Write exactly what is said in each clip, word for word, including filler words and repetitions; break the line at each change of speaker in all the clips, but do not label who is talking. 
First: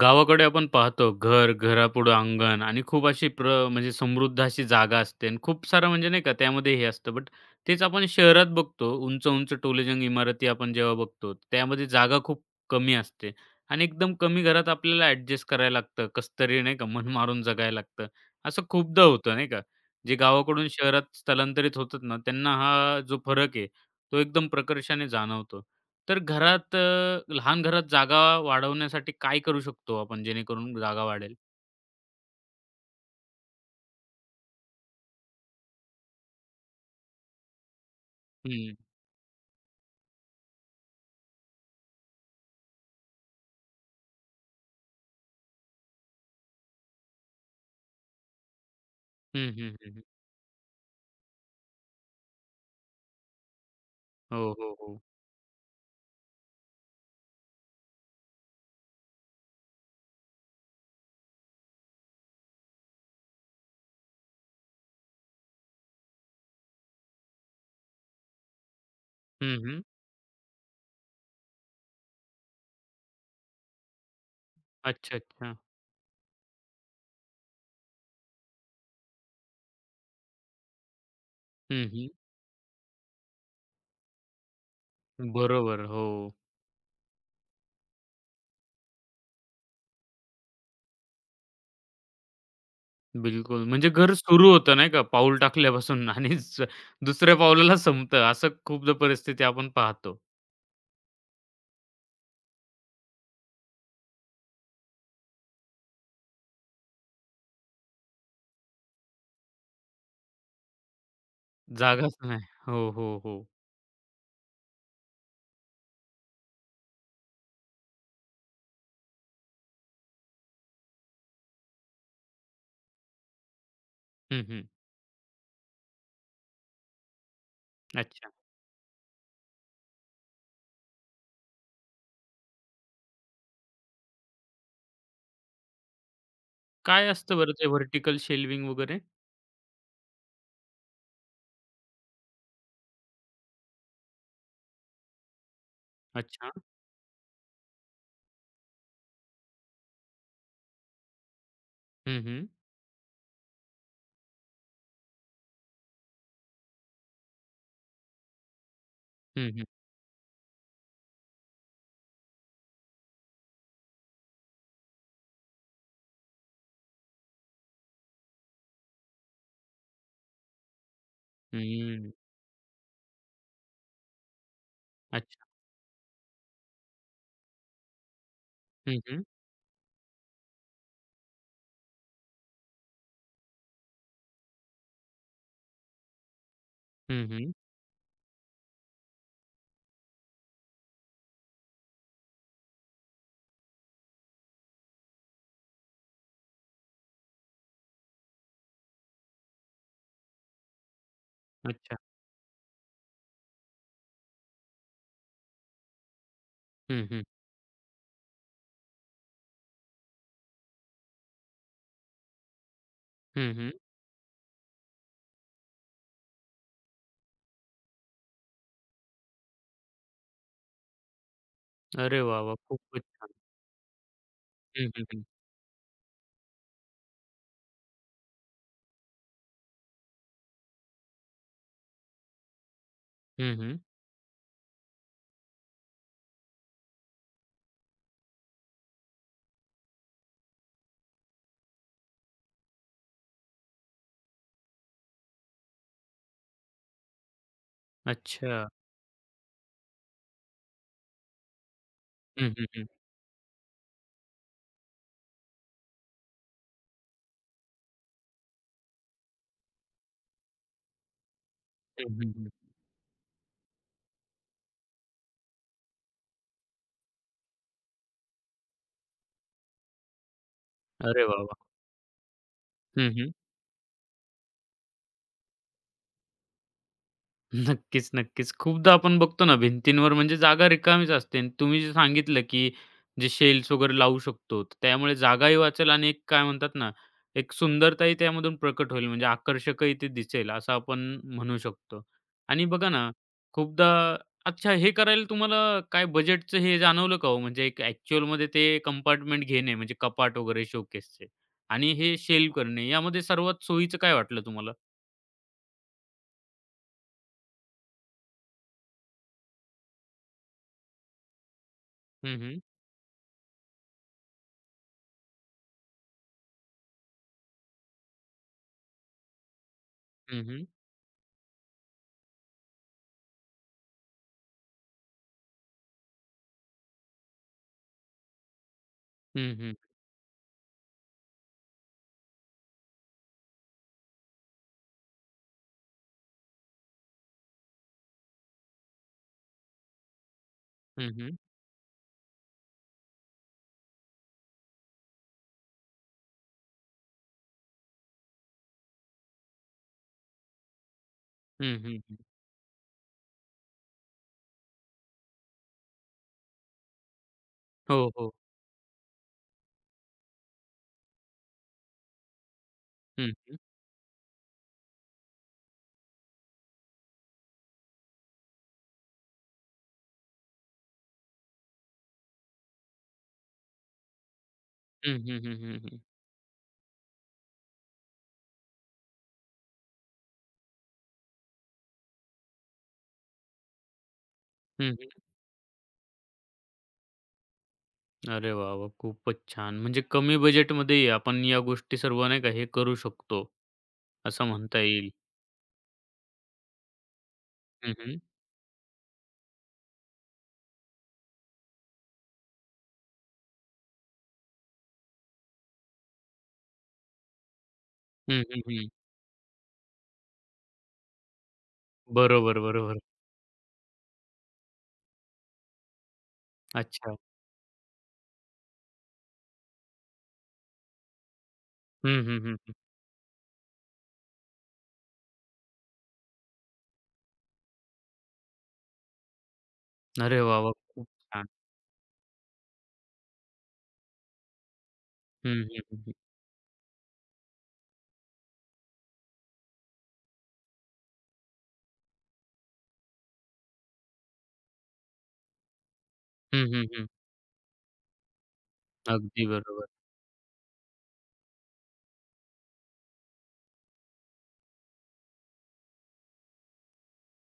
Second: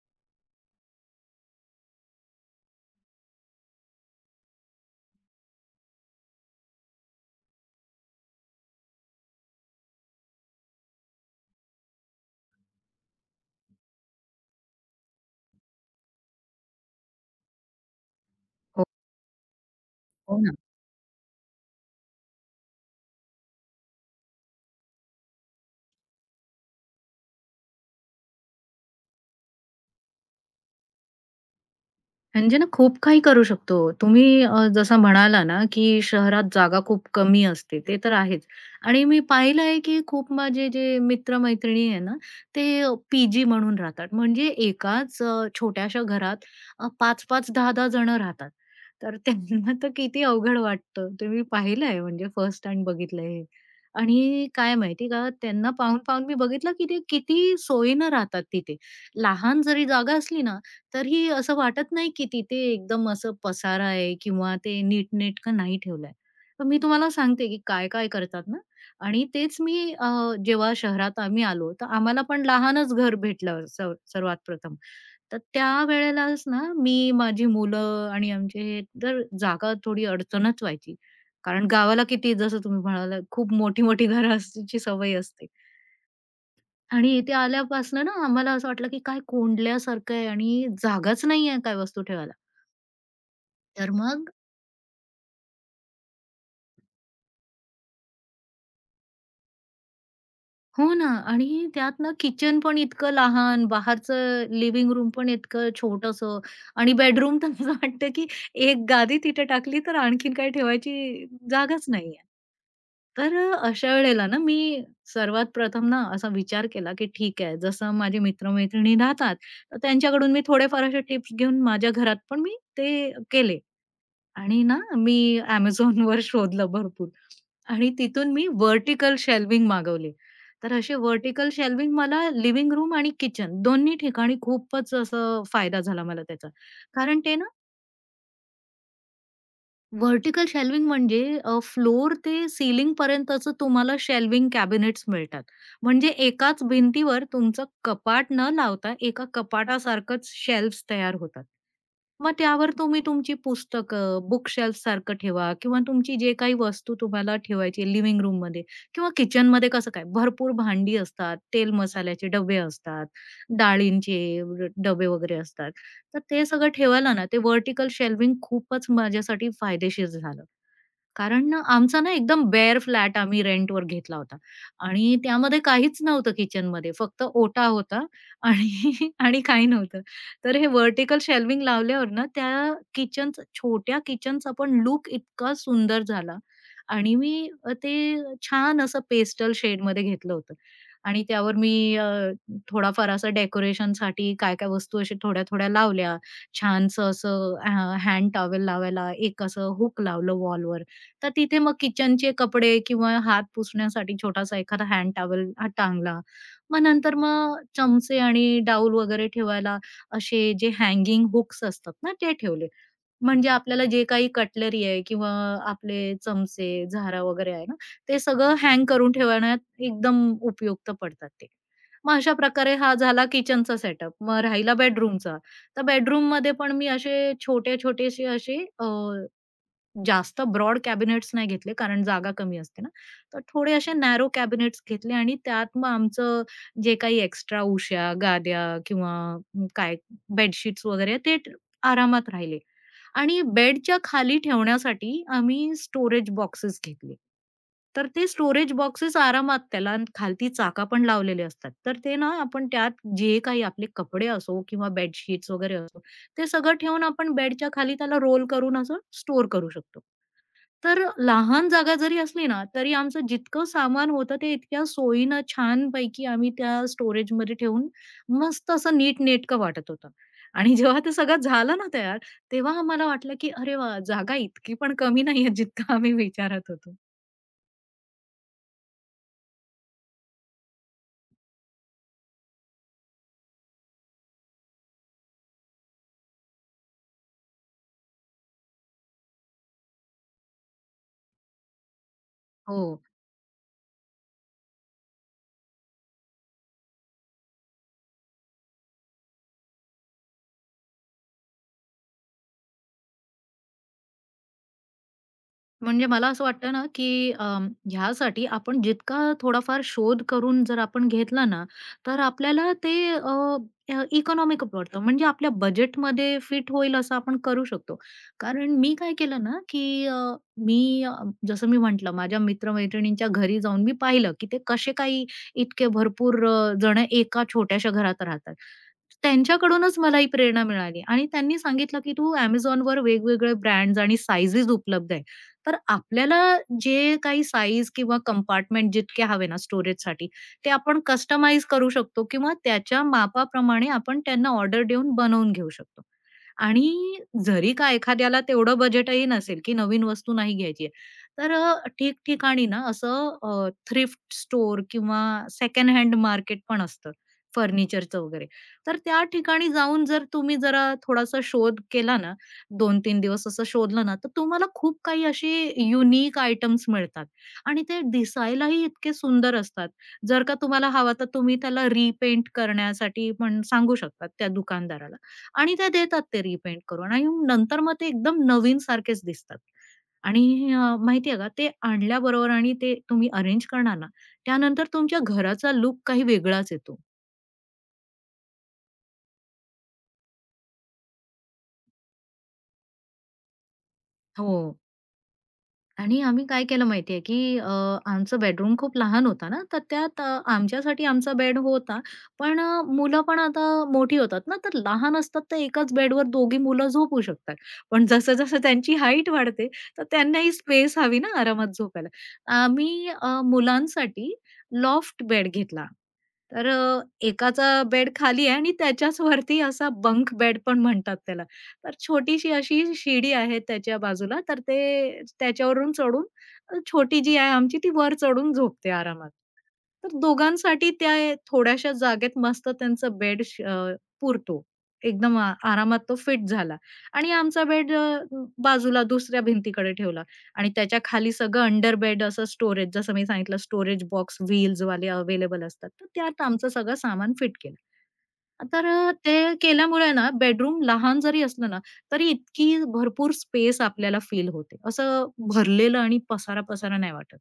गावाकडे आपण पाहतो घर, घरापुढं अंगण आणि खूप अशी प्र म्हणजे समृद्ध अशी जागा असते आणि खूप सारं म्हणजे नाही का त्यामध्ये हे असतं. बट तेच आपण शहरात बघतो. उंच-उंच टोलेजंग इमारती आपण जेव्हा बघतो, त्यामध्ये जागा खूप कमी असते आणि एकदम कमी घरात आपल्याला ॲडजस्ट करायला लागतं. कसं नाही का मन मारून जगायला लागतं. असं
हो,
खूपदा होतं नाही का. जे
हो ना.
गावाकडून शहरात स्थलांतरित होतात ना, त्यांना हा जो फरक आहे, तो एकदम प्रकर्षाने जाणवतो. तर घरात अ, लहान घरात जागा वाढवण्यासाठी काय करू शकतो आपण जेणेकरून जागा वाढेल?
म्हणजे ना खूप काही करू शकतो. तुम्ही अ, जसं म्हणाला ना, की शहरात जागा खूप कमी असते, ते तर आहेच.
हं.
आणि मी पाहिलं आहे, की खूप माझे जे मित्र-मैत्रिणी आहे ना, ते पीजी जी म्हणून राहतात. म्हणजे एकाच अ, छोट्याशा घरात अ, पाच 5 दहा दहा जण राहतात. तर
हं,
त्यांना
हं,
तर
हं.
किती अवघड वाटतं. ते मी पाहिलं आहे म्हणजे फर्स्ट हँड बघितलं हे. आणि
हो, हो,
काय
हो.
माहिती का, त्यांना पाहून-पाहून मी बघितलं, की ते किती सोयीनं राहतात तिथे. लहान जरी जागा असली ना, तरीही असं वाटत नाही की तिथे एकदम असं पसारा आहे किंवा ते नीटनेटकं नाही ठेवलंय. तर मी तुम्हाला सांगते की काय-काय करतात ना आणि
हं,
तेच
हं.
मी अ, जेव्हा शहरात आम्ही आलो, तर आम्हाला पण लहानच घर भेटलं सर्व सर्वात प्रथम.
अच्छा,
तर
अच्छा.
त्यावेळेलाच ना मी, माझी मुलं आणि आमचे हे, तर जागा थोडी अडचणच व्हायची. कारण
हं,
गावाला
हं.
किती जसं तुम्ही म्हणालात खूप मोठी-मोठी घरं असण्याची सवय असते.
बरोबर. हो.
आणि इथे आल्यापासनं ना आम्हाला असं वाटलं की काय कोंडल्यासारखं आहे आणि जागाच नाहीये काय वस्तू ठेवायला.
बिलकुल. म्हणजे
तर
घर
मग
सुरू होतं नाही का पाऊल टाकल्यापासून आणि स दुसऱ्या पाऊलाला संपतं. असं खूपदा परिस्थिती आपण पाहतो.
हो ना आणि त्यात ना किचन पण इतकं लहान, बाहेरचं लिव्हिंग रूम पण इतकं छोटंसं आणि बेडरूम तर असं वाटतं की एक गादी तिथे टाकली तर आणखीन काही ठेवायची जागाच
जागाच
नाहीये.
नाही. हो, हो,
तर
हो.
अशा वेळेला ना मी सर्वात प्रथम ना असा विचार केला की ठीक आहे जसं माझे मित्र राहतात, तर त्यांच्याकडून मी थोडेफार असे टिप्स घेऊन माझ्या घरात पण मी ते केले.
हं, हं.
आणि ना मी Amazonवर शोधलं भरपूर आणि
अच्छा.
तिथून मी व्हर्टिकल शेल्विंग मागवले. तर असे व्हर्टिकल शेल्विंग मला लिव्हिंग रूम आणि किचन दोन्ही ठिकाणी खूपच असं फायदा झाला मला त्याचा.
काय
कारण ते
असतं
ना
बरं ते व्हर्टिकल शेल्विंग वगैरे?
व्हर्टिकल शेल्विंग म्हणजे फ्लोर ते सीलिंग पर्यंतचं तुम्हाला शेल्विंग कॅबिनेट्स मिळतात. म्हणजे
अच्छा.
एकाच भिंतीवर तुमचं कपाट न लावता एका कपाटासारखंच शेल्फ्स तयार होतात.
हं,
मग
हं.
त्यावर तुम्ही तुमची पुस्तकं, बुक शेल्फसारखं ठेवा किंवा तुमची जे काही वस्तू तुम्हाला ठेवायची आहे लिव्हिंग रूममध्ये किंवा
हं, हं.
किचनमध्ये कसं काय भरपूर भांडी असतात, तेल मसाल्याचे डबे असतात, डाळींचे र- डबे वगैरे असतात. तर ते सगळं ठेवायला ना, ते व्हर्टिकल शेल्विंग खूपच माझ्यासाठी फायदेशीर झालं. कारण ना, आमचा
हं.
ना एकदम बेअर फ्लॅट आम्ही रेंटवर घेतला होता आणि
अच्छा.
त्यामध्ये काहीच नव्हतं किचनमध्ये. फक्त ओटा होता आणि
हं, हं.
आणि काही नव्हतं. तर हे व्हर्टिकल शेल्विंग लावल्यावर ना, त्या किचनचं छोट्या किचनचा पण लुक इतका सुंदर झाला आणि
हं,
मी
हं.
अ, ते छान असं पेस्टल शेडमध्ये घेतलं होतं आणि त्यावर मी अ, थोडाफार असं डेकोरेशनसाठी काय-काय वस्तू अशा थोड्या-थोड्या लावल्या. छानसं असं हँड टॉवेल लावायला एक असं हूक लावलं वॉलवर. तर तिथे मग
अच्छा.
किचनचे कपडे किंवा हात पुसण्यासाठी छोटासा एखादा हँड टॉवेल हा टांगला. मग
हं,
नंतर
हं.
मग चमचे आणि डाऊल वगैरे ठेवायला असे जे हँगिंग हुक्स असतात ना, ते ठेवले. म्हणजे
हं, हं.
आपल्याला जे काही कटलरी आहे किंवा आपले चमचे, झारा वगैरे आहे ना, ते सगळं हँग करून ठेवण्यात एकदम उपयुक्त पडतात ते. मग
अरे
अशा
वाह, वाह!
प्रकारे हा
खूपच
झाला
छान.
किचनचा सेटअप. मग राहिला
हं, हं, हं.
बेडरूमचा. तर बेडरूममध्ये पण मी असे छोटे-छोटेसे असे जास्त ब्रॉड कॅबिनेट्स नाही घेतले, कारण जागा कमी असते ना. तर
हं,
थोडे
हं.
असे नॅरो कॅबिनेट्स घेतले आणि त्यात मग आमचं जे काही एक्स्ट्रा उश्या, गाद्या किंवा म, काय बेडशीट्स वगैरे ते ट- आरामात राहिले. आणि बेडच्या खाली ठेवण्यासाठी आम्ही स्टोरेज बॉक्सेस घेतले. तर ते
अच्छा.
स्टोरेज बॉक्सेस आरामात त्याला न- खालती चाका पण लावलेले असतात. तर ते ना
हं, हं,
आपण
हं.
त्यात जे काही आपले कपडे असो किंवा बेडशीट्स वगैरे असो ते सगळं ठेवून आपण बेडच्या खाली त्याला रोल करून असं स्टोअर करू शकतो. तर लहान जागा
हं,
जरी
हं,
असली
हं.
ना, तरी आमचं जितकं सामान होतं ते इतक्या सोयीनं छानपैकी आम्ही त्या स्टोरेजमध्ये ठेवून मस्त असं नीटनेटकं वाटत होतं. आणि जेव्हा ते
अरे
सगळं
वाह, वाह!
झालं ना तयार, तेव्हा आम्हाला
हं, हं.
वाटलं की "अरे वाह! जागा इतकी पण कमी नाहीये जितका आम्ही विचारत होतो."
नक्कीच, नक्कीच. खूपदा आपण बघतो ना भिंतींवर म्हणजे जागा रिकामीच असते आणि तुम्ही जे सांगितलं, की जे शेल्फ्स वगैरे लावू शकतो. तर त्यामुळे जागाही वाचेल आणि एक काय म्हणतात ना, एक सुंदरताही त्यामधून प्रकट होईल म्हणजे आकर्षकही ते दिसेल असं आपण म्हणू शकतो. आणि
हो.
बघा ना, खूपदा अच्छा हे करायला तुम्हाला काय बजेटचं हे जाणवलं का हो? म्हणजे एक ॲक्चुअलमध्ये ते कंपार्टमेंट घेणे म्हणजे कपाट वगैरे शोकेसचे आणि हे शेल्फ करणे यामध्ये सर्वात सोयीचं काय वाटलं तुम्हाला?
म्हणजे मला असं वाटतं ना, की अं, ह्यासाठी आपण जितका थोडाफार शोध करून जर आपण घेतला ना, तर
हं, हं.
आपल्याला ते अ, अ, इकॉनॉमिक पडतं. म्हणजे आपल्या बजेटमध्ये फिट होईल असं आपण करू शकतो. कारण मी काय केलं ना, की अ,
हं, हं.
मी अ, जसं मी म्हटलं माझ्या मित्र घरी जाऊन मी पाहिलं, की ते कसे काही इतके भरपूर अ, जण एका छोट्याशा घरात राहतात.
हं, हं.
त्यांच्याकडूनच मला ही प्रेरणा मिळाली आणि त्यांनी सांगितलं, की "तू Amazonवर वेगवेगळे ब्रँड्स आणि साइझेस उपलब्ध आहेत. तर आपल्याला जे काही साईज किंवा कंपार्टमेंट जितके हवे ना स्टोरेजसाठी, ते आपण
हं,
कस्टमाइज करू शकतो किंवा त्याच्या मापाप्रमाणे आपण त्यांना ऑर्डर देऊन बनवून घेऊ शकतो. आणि जरी का एखाद्याला तेवढं बजेटही नसेल, की नवीन वस्तू नाही घ्यायची तर अ,
हं, हं, हं.
ठिकठिकाणी ना असं थ्रिफ्ट स्टोअर किंवा सेकंड हँड मार्केट पण असतं
हो,
फर्निचरचं
हो.
वगैरे. तर त्या ठिकाणी जाऊन जर तुम्ही जरा थोडासा शोध केला ना, दोन तीन
हं,
दिवस
हं.
असं शोधलं ना, तर तुम्हाला खूप काही असे युनिक आयटम्स मिळतात आणि ते दिसायलाही इतके सुंदर असतात. जर का तुम्हाला हवा तर तुम्ही त्याला रिपेंट करण्यासाठी पण सांगू शकतात त्या दुकानदाराला
हं, हं, हं,
आणि
हं,
ते
हं.
देतात ते रिपेंट करून आणि नंतर मग ते एकदम नवीनसारखेच दिसतात. आणि अ, माहिती का ते आणल्याबरोबर आणि ते तुम्ही अरेंज करणार ना, त्यानंतर
हं,
तुमच्या
हं.
घराचा लूक काही वेगळाच येतो.
अरे वाह, वाह! खूपच छान. म्हणजे कमी बजेटमध्येही आपण या गोष्टी सर्व नाही का हे करू शकतो, असं
हो.
म्हणता येईल.
आणि आम्ही काय केलं माहितीये, की अ,
हं, हं.
आमचं बेडरूम खूप लहान होता ना, तर त्यात अ, आमच्यासाठी आमचा बेड होता. पण अ, मुलं पण आता मोठी होतात ना, तर लहान असतात तर एकाच बेडवर दोघी मुलं झोपू शकतात. पण
हं,
जसं-जसं
हं, हं.
त्यांची हाईट वाढते, तर त्यांनाही स्पेस हवी ना आरामात झोपायला.
बरोबर, बरोबर.
आम्ही अ, मुलांसाठी लॉफ्ट बेड घेतला. तर अ,
अच्छा.
एकाचा बेड खाली आहे आणि त्याच्याच वरती असा बंक बेड पण म्हणतात त्याला. तर
हं, हं,
छोटीशी
हं, हं.
अशी शिडी आहे त्याच्या बाजूला, तर ते त्याच्यावरून चढून अ, छोटी जी आहे आमची ती वर चढून झोपते आरामात. तर
अरे वाह, वाह!
दोघांसाठी
खूप
त्या ए-
छान.
थोड्याशा जागेत मस्त त्यांचा बेड श अ, पुरतो. एकदम आ
हं, हं, हं,
आरामात
हं.
तो फिट झाला आणि आमचा बेड बाजूला दुसऱ्या भिंतीकडे ठेवला. आणि त्याच्या खाली सगळं अंडर बेड असं स्टोरेज जसं मी सांगितलं स्टोरेज बॉक्स, व्हील्सवाले अवेलेबल असतात. तर त्यात
हं,
आमचं
हं,
सगळं
हं.
सामान फिट केलं. तर अ,
अगदी
ते
बरोबर.
केल्यामुळे ना बेडरूम लहान जरी असलं ना, तरी इतकी भरपूर स्पेस आपल्याला फील होते. असं भरलेलं आणि पसारा-पसारा नाही वाटत.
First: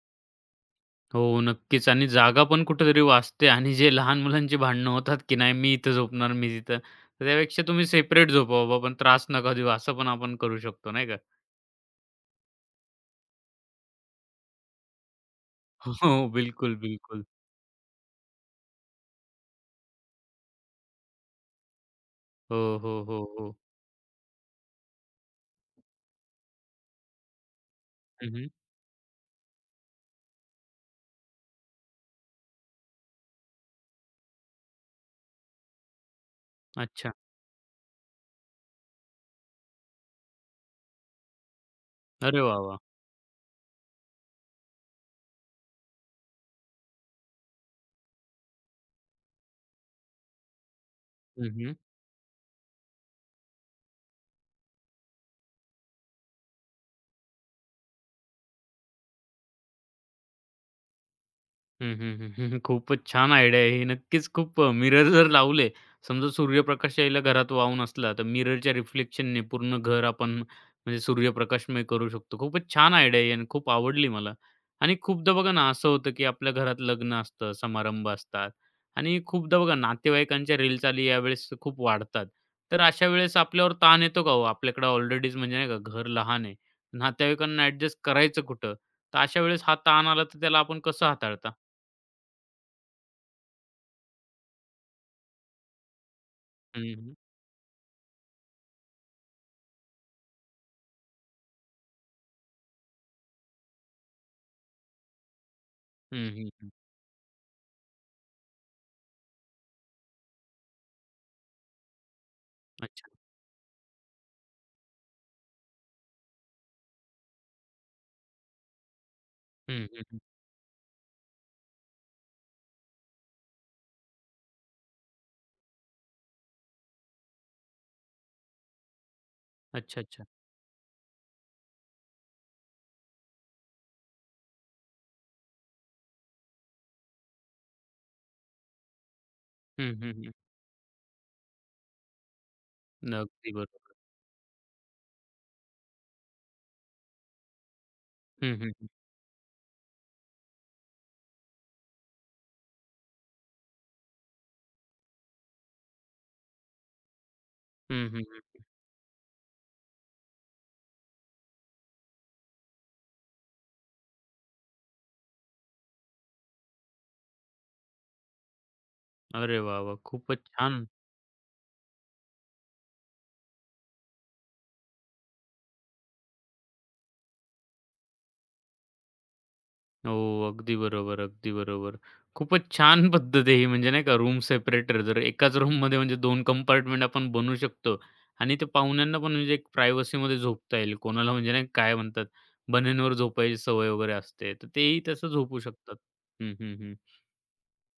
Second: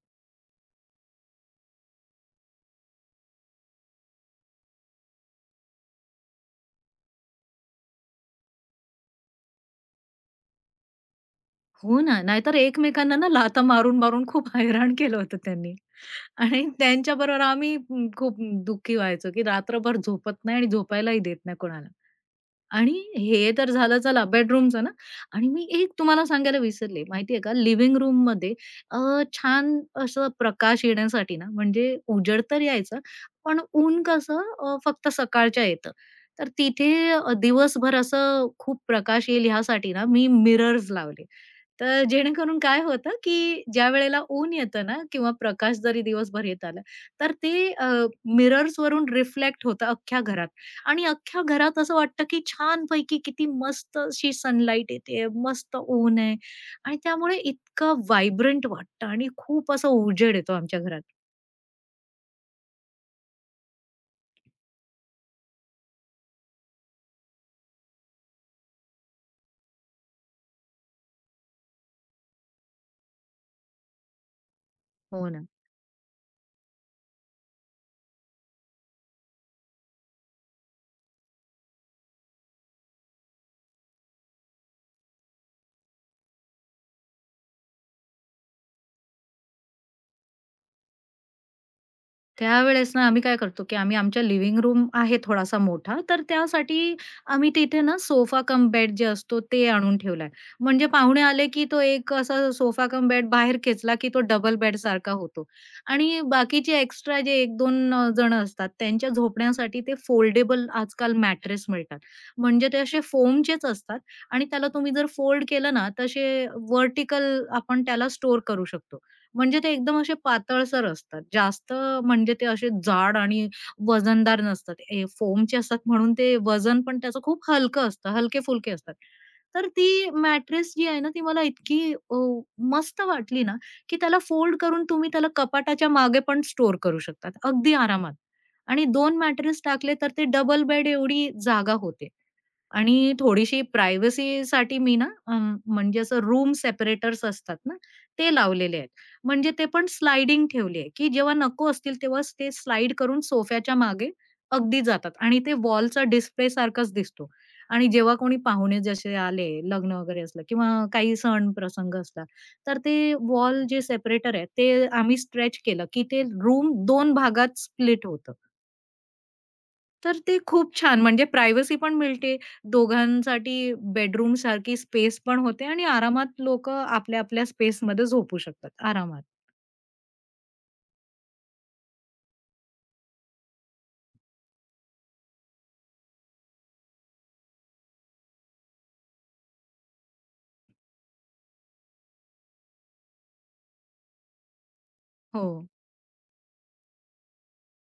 हो, नक्कीच आणि जागा पण कुठेतरी वाचते आणि जे लहान मुलांची भांडणं होतात, की नाही मी इथं झोपणार, मी तिथं. तर त्यापेक्षा तुम्ही सेपरेट झोपा बाबा, पण त्रास नका देऊ, असं पण आपण करू शकतो, नाही का?
हो ना. नाहीतर एकमेकांना ना लाथा मारून-मारून खूप हैराण केलं होतं त्यांनी.
हो,
आणि
बिलकुल, बिलकुल.
त्यांच्याबरोबर आम्ही म, खूप दुःखी व्हायचो, की रात्रभर झोपत नाही आणि झोपायलाही देत नाही कोणाला.
हो,
आणि
हो, हो,
हे
हो.
तर झालं चला बेडरूमचं ना आणि मी एक तुम्हाला सांगायला विसरले माहितीये का लिव्हिंग
हं,
रूममध्ये अ, छान असं प्रकाश येण्यासाठी ना म्हणजे उजेड तर यायचं पण ऊन कसं अ, फक्त सकाळच्या येतं. तर तिथे
अच्छा.
अ, दिवसभर असं खूप प्रकाश येईल ह्यासाठी ना मी मिरर्स लावले. तर
अरे वाह,
जेणेकरून
वाह!
काय होतं, की ज्यावेळेला ऊन येतं ना किंवा प्रकाश जरी दिवसभर येत आला, तर ते मिरर्स वरून रिफ्लेक्ट होतं अख्ख्या घरात आणि अख्ख्या
हं, हं.
घरात असं वाटतं, की छानपैकी किती मस्त अशी सनलाईट येते, मस्त ऊन आहे आणि त्यामुळे इतकं व्हायब्रंट वाटतं आणि खूप असं उजेड येतो आमच्या घरात.
हं, हं, हं, हं, हं. खूपच छान आयडिया आहे ही. नक्कीच खूप मिरर जर लावले, समजा सूर्यप्रकाश यायला घरात वाहून असला, तर मिररच्या रिफ्लेक्शनने पूर्ण घर आपण म्हणजे सूर्यप्रकाशमय करू शकतो. खूपच छान आयडिया आहे आणि खूप आवडली मला. आणि
हो
खूपदा
ना.
बघा ना, असं होतं की आपल्या घरात लग्न असतं, समारंभ असतात आणि खूपदा बघा नातेवाईकांच्या रेलचाली यावेळेस खूप वाढतात. तर अशा वेळेस आपल्यावर ताण येतो का हो? आपल्याकडे ऑलरेडीच म्हणजे नाही का घर लहान आहे. नातेवाईकांना ॲडजस्ट करायचं कुठं? तर अशा वेळेस हा ताण आला, तर त्याला आपण कसं हाताळता?
त्यावेळेस ना आम्ही काय करतो, की आम्ही आमच्या लिव्हिंग रूम आहे थोडासा मोठा, तर
हं,
त्यासाठी
हं.
आम्ही तिथे ना सोफा कम बेड जे असतो ते आणून ठेवलाय. म्हणजे पाहुणे आले, की तो एक असा सोफा कम बेड बाहेर खेचला, की तो डबल बेडसारखा होतो आणि
हं, हं, हं.
बाकीचे एक्स्ट्रा जे एक दोन अ, जण असतात त्यांच्या झोपण्यासाठी ते फोल्डेबल आजकाल मॅट्रेस मिळतात. म्हणजे ते असे
अच्छा.
फोमचेच असतात आणि त्याला तुम्ही जर फोल्ड केलं ना, तसे व्हर्टिकल आपण त्याला स्टोअर करू शकतो. म्हणजे ते
हं,
एकदम
हं,
असे
हं.
पातळसर असतात. जास्त म्हणजे ते असे जाड आणि वजनदार नसतात. ए फोमचे असतात म्हणून ते वजन पण त्याचं खूप हलकं असतं, हलके-फुलके असतात. तर
अच्छा,
ती
अच्छा.
मॅट्रेस जी आहे ना, ती मला इतकी अ, मस्त वाटली ना, की त्याला फोल्ड करून तुम्ही त्याला कपाटाच्या मागे पण स्टोअर करू शकतात, अगदी आरामात. आणि दोन मॅट्रेस टाकले
हं,
तर
हं,
ते
हं.
डबल बेड एवढी जागा होते. आणि
अगदी
थोडीशी
बरोबर.
प्रायव्हसीसाठी मी ना अं, म्हणजे असं रूम सेपरेटर्स असतात ना, ते
हं, हं,
लावलेले
हं.
आहेत. म्हणजे ते पण स्लाइडिंग ठेवली आहे, की जेव्हा नको असतील तेव्हाच ते स्लाइड करून सोफ्याच्या मागे अगदी जातात आणि ते वॉलचा डिस्प्ले सारखाच दिसतो. आणि
हं,
जेव्हा
हं,
कोणी
हं.
पाहुणे जसे आले, लग्न वगैरे असलं किंवा काही सण-प्रसंग असला, तर ते वॉल जे सेपरेटर आहे, ते आम्ही स्ट्रेच केलं, की ते रूम दोन भागात स्प्लिट होतं.
अरे वाह, वाह!
तर ते
खूपच
खूप
छान.
छान म्हणजे प्रायव्हसी पण मिळते. दोघांसाठी बेडरूमसारखी स्पेस पण होते आणि आरामात लोकं आपल्या, आपल्या स्पेसमध्ये झोपू शकतात आरामात.
हो, अगदी बरोबर, अगदी बरोबर. खूपच छान पद्धत आहे ही म्हणजे नाही का रूम सेपरेटर जर एकाच रूममध्ये म्हणजे दोन कंपार्टमेंट आपण बनवू शकतो आणि ते पाहुण्यांना पण म्हणजे एक प्रायव्हसीमध्ये झोपता येईल. कोणाला म्हणजे नाही काय म्हणतात बन्यांवर झोपायची सवय वगैरे असते. तर तेही तसं झोपू
हो.
शकतात. हं, हं, हं.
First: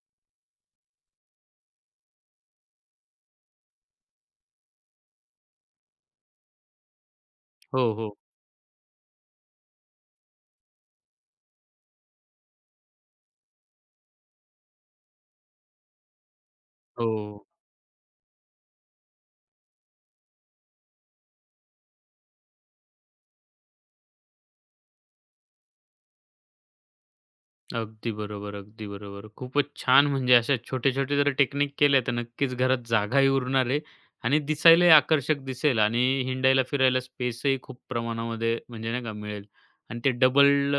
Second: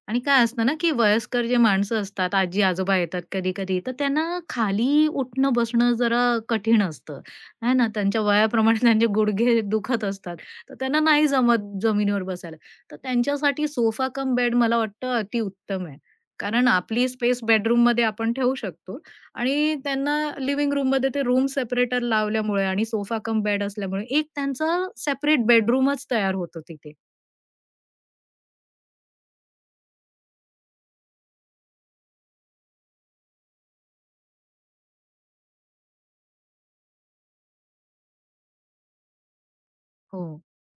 आणि काय असतं ना, की वयस्कर जे माणसं असतात, आजी-आजोबा येतात कधी-कधी, तर त्यांना खाली उठणं-बसणं जरा कठीण असतं, आहे
हो,
ना.
हो.
त्यांच्या वयाप्रमाणे त्यांचे गुडघे दुखत असतात, तर त्यांना नाही जमत जमिनीवर बसायला. तर त्यांच्यासाठी सोफा कम बेड मला वाटतं अतिउत्तम आहे. कारण
हो.
आपली स्पेस
हो.
बेडरूममध्ये आपण ठेवू शकतो आणि त्यांना लिव्हिंग रूममध्ये ते रूम सेपरेटर लावल्यामुळे आणि सोफा कम बेड असल्यामुळे एक त्यांचा सेपरेट बेडरूमच तयार होतो तिथे.
अगदी बरोबर, अगदी बरोबर. खूपच छान म्हणजे अशा छोटे-छोटे जर टेक्निक केल्या तर नक्कीच घरात जागाही उरणार आहे आणि दिसायलाही आकर्षक दिसेल आणि हिंडायला फिरायला स्पेसही खूप प्रमाणामध्ये म्हणजे नाही का मिळेल आणि ते
हो.
डबल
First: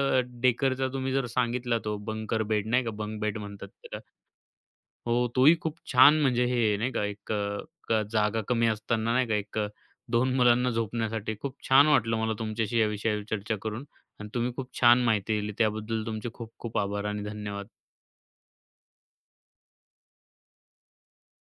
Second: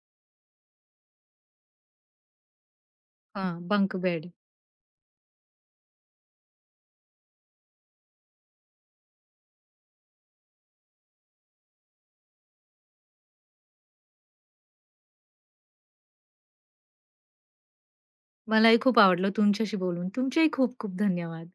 डेकरचा तुम्ही जर सांगितला, तो बंकर बेड नाही का बंक बेड
हां,
म्हणतात
बंक
त्याला.
बेड.
हो, तोही खूप छान. म्हणजे हे आहे नाही का एक अ, क जागा कमी असताना नाही का एक अ, दोन मुलांना झोपण्यासाठी खूप छान वाटलं मला तुमच्याशी या विषयावर चर्चा करून आणि तुम्ही खूप छान माहिती दिली. त्याबद्दल तुमचे खूप खूप आभार आणि धन्यवाद.
मलाही खूप आवडलं तुमच्याशी बोलून. तुमचेही खूप खूप धन्यवाद.